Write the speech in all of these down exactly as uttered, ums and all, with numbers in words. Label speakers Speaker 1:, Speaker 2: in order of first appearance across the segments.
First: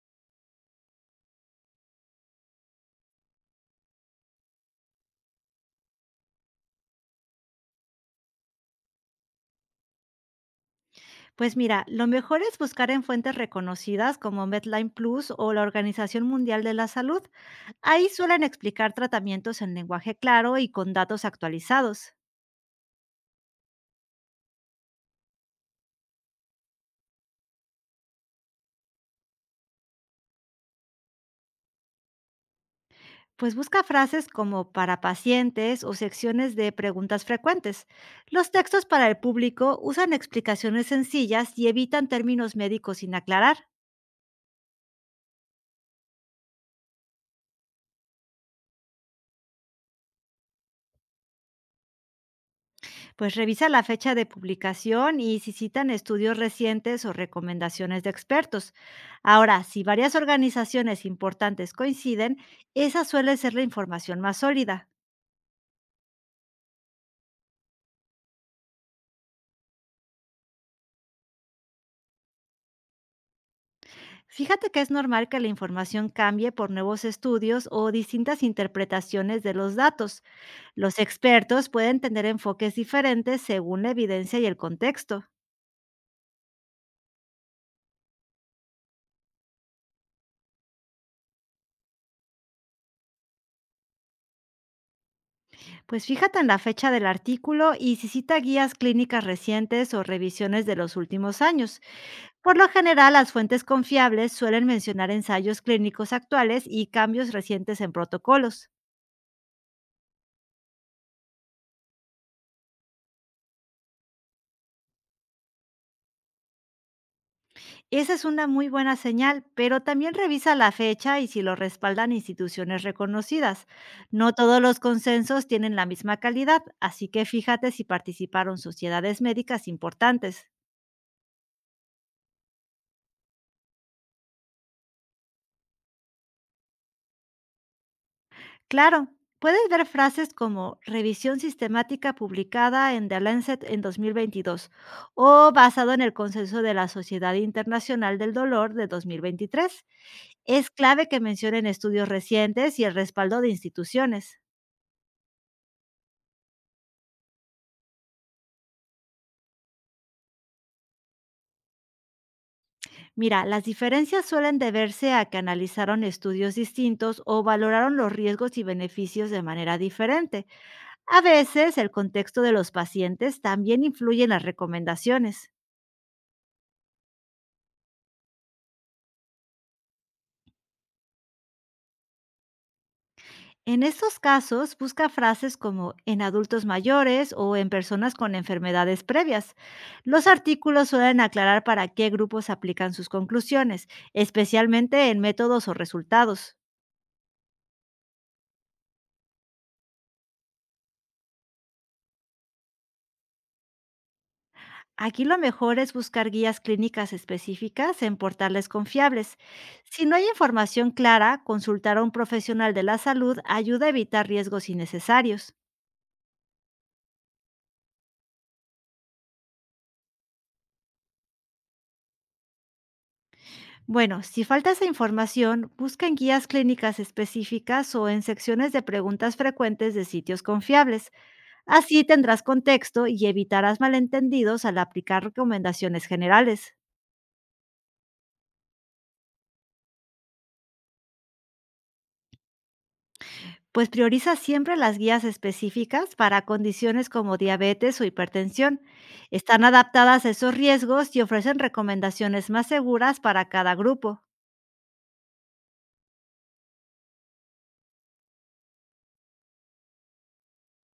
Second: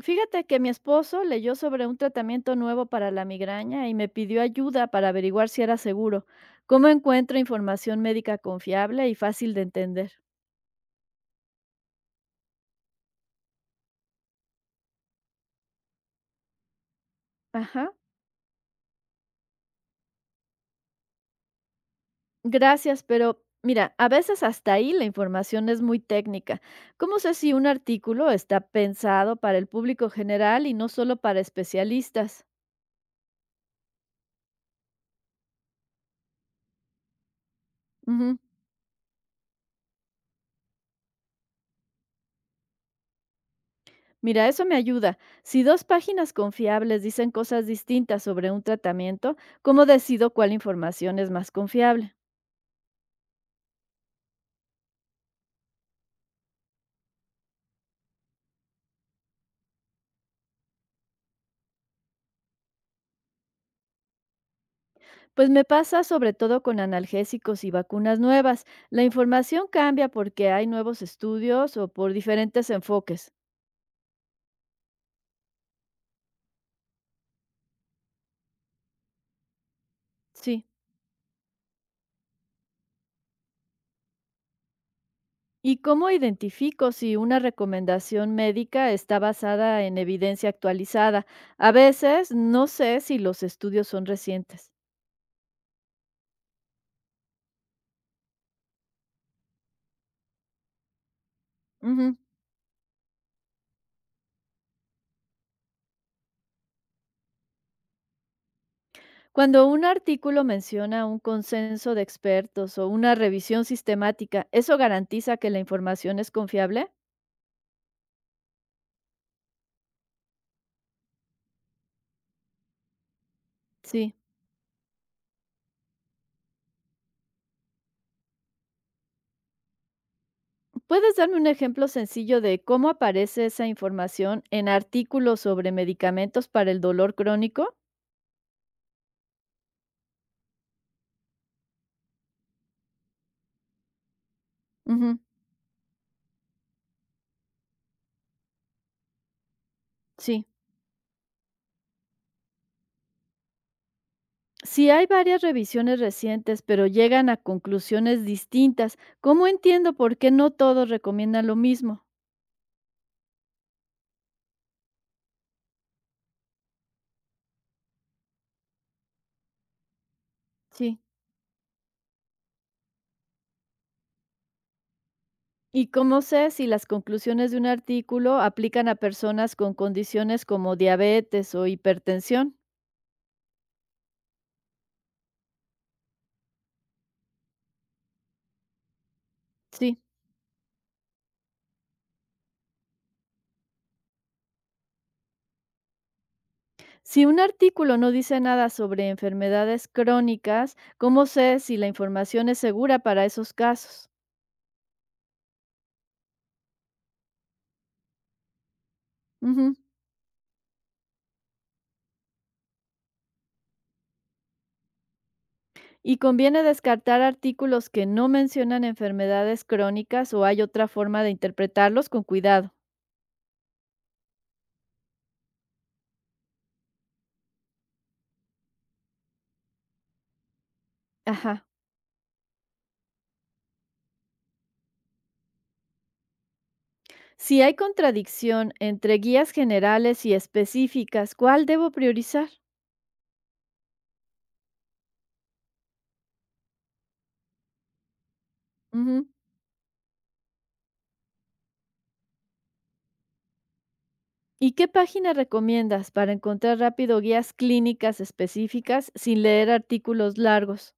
Speaker 1: Fíjate que mi esposo leyó sobre un tratamiento nuevo para la migraña y me pidió ayuda para averiguar si era seguro. ¿Cómo encuentro información médica confiable y fácil de entender?
Speaker 2: Pues mira, lo mejor es buscar en fuentes reconocidas como Medline Plus o la Organización Mundial de la Salud.
Speaker 1: Ajá,
Speaker 2: Ahí suelen explicar tratamientos en lenguaje claro y con datos actualizados.
Speaker 1: gracias, pero mira, a veces hasta ahí la información es muy técnica. ¿Cómo sé si un artículo está pensado para el público general y no solo para especialistas?
Speaker 2: Pues busca frases como para pacientes o secciones de preguntas frecuentes.
Speaker 1: Ujú.
Speaker 2: Los textos para el público usan explicaciones sencillas y evitan términos médicos sin aclarar.
Speaker 1: Mira, eso me ayuda. Si dos páginas confiables dicen cosas distintas sobre un tratamiento, ¿cómo decido cuál información es más confiable?
Speaker 2: Pues revisa la fecha de publicación y si citan estudios recientes o recomendaciones de expertos. Ahora, si varias organizaciones importantes coinciden, esa suele ser la información más sólida.
Speaker 1: Pues me pasa sobre todo con analgésicos y vacunas nuevas. La información cambia porque hay nuevos estudios o por diferentes enfoques.
Speaker 2: Fíjate que es normal que la información cambie por nuevos estudios o distintas interpretaciones de los datos.
Speaker 1: Sí.
Speaker 2: Los expertos pueden tener enfoques diferentes según la evidencia y el contexto.
Speaker 1: ¿Y cómo identifico si una recomendación médica está basada en evidencia actualizada? A veces no sé si los estudios son recientes.
Speaker 2: Pues fíjate en la fecha del artículo y si cita guías clínicas recientes o revisiones de los últimos años.
Speaker 1: Ujú.
Speaker 2: Por lo general, las fuentes confiables suelen mencionar ensayos clínicos actuales y cambios recientes en protocolos.
Speaker 1: Cuando un artículo menciona un consenso de expertos o una revisión sistemática, ¿eso garantiza que la información es confiable?
Speaker 2: Esa es una muy buena señal, pero también revisa la fecha y si lo respaldan instituciones reconocidas.
Speaker 1: Sí.
Speaker 2: No todos los consensos tienen la misma calidad, así que fíjate si participaron sociedades médicas importantes.
Speaker 1: ¿Puedes darme un ejemplo sencillo de cómo aparece esa información en artículos sobre medicamentos para el dolor crónico?
Speaker 2: Claro, puedes ver frases como revisión sistemática publicada en The Lancet en dos mil veintidós,
Speaker 1: Ujú,
Speaker 2: o basado en el consenso de la Sociedad Internacional del Dolor de dos mil veintitrés.
Speaker 1: sí.
Speaker 2: Es clave que mencionen estudios recientes y el respaldo de instituciones.
Speaker 1: Si hay varias revisiones recientes, pero llegan a conclusiones distintas, ¿cómo entiendo por qué no todos recomiendan lo mismo?
Speaker 2: Mira, las diferencias suelen deberse a que analizaron estudios distintos o valoraron los riesgos y beneficios de manera diferente.
Speaker 1: Sí.
Speaker 2: A veces, el contexto de los pacientes también influye en las recomendaciones.
Speaker 1: ¿Y cómo sé si las conclusiones de un artículo aplican a personas con condiciones como diabetes o hipertensión?
Speaker 2: En estos casos, busca frases como en adultos mayores o en personas con enfermedades previas.
Speaker 1: Sí.
Speaker 2: Los artículos suelen aclarar para qué grupos aplican sus conclusiones, especialmente en métodos o resultados.
Speaker 1: Si un artículo no dice nada sobre enfermedades crónicas, ¿cómo sé si la información es segura para esos casos?
Speaker 2: Aquí lo mejor es buscar guías clínicas específicas en portales confiables.
Speaker 1: Ujú.
Speaker 2: Si no hay información clara, consultar a un profesional de la salud ayuda a evitar riesgos innecesarios.
Speaker 1: Y conviene descartar artículos que no mencionan enfermedades crónicas o hay otra forma de interpretarlos con cuidado.
Speaker 2: Bueno, si falta esa información, busca en guías clínicas específicas o en secciones de preguntas frecuentes de sitios confiables.
Speaker 1: Ajá.
Speaker 2: Así tendrás contexto y evitarás malentendidos al aplicar recomendaciones generales.
Speaker 1: Si hay contradicción entre guías generales y específicas, ¿cuál debo priorizar?
Speaker 2: Pues prioriza siempre las guías específicas para condiciones como diabetes o hipertensión.
Speaker 1: Ujú.
Speaker 2: Están adaptadas a esos riesgos y ofrecen recomendaciones más seguras para cada grupo.
Speaker 1: ¿Y qué página recomiendas para encontrar rápido guías clínicas específicas sin leer artículos largos?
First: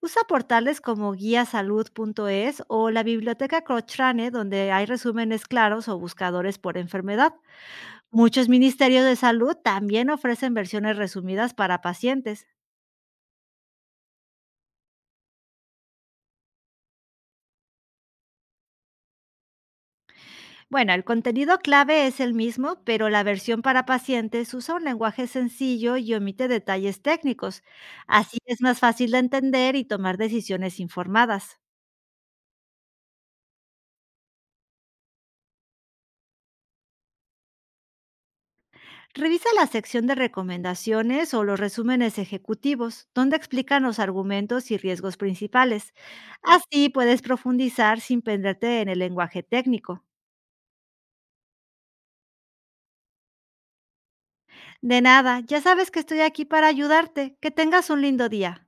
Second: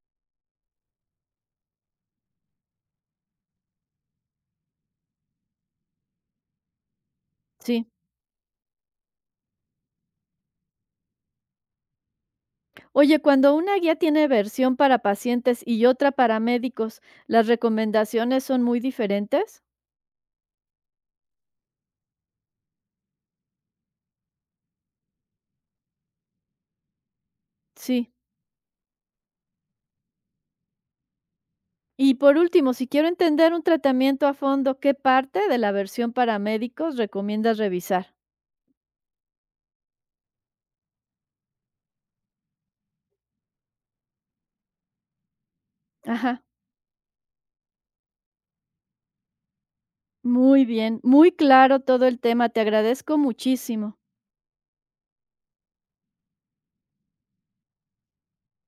Speaker 2: Usa portales como guiasalud.es o la biblioteca Cochrane, donde hay resúmenes claros o buscadores por enfermedad.
Speaker 1: Sí.
Speaker 2: Muchos ministerios de salud también ofrecen versiones resumidas para pacientes.
Speaker 1: Oye, cuando una guía tiene versión para pacientes y otra para médicos, ¿las recomendaciones son muy diferentes?
Speaker 2: Bueno, el contenido clave es el mismo, pero la versión para pacientes usa un lenguaje sencillo y omite detalles técnicos.
Speaker 1: Sí.
Speaker 2: Así es más fácil de entender y tomar decisiones informadas.
Speaker 1: Y por último, si quiero entender un tratamiento a fondo, ¿qué parte de la versión para médicos recomiendas revisar?
Speaker 2: Revisa la sección de recomendaciones o los resúmenes ejecutivos, donde explican los argumentos y riesgos principales.
Speaker 1: Ajá,
Speaker 2: Así puedes profundizar sin perderte en el lenguaje técnico.
Speaker 1: muy bien, muy claro todo el tema, te agradezco muchísimo.
Speaker 2: De nada, ya sabes que estoy aquí para ayudarte. Que tengas un lindo día.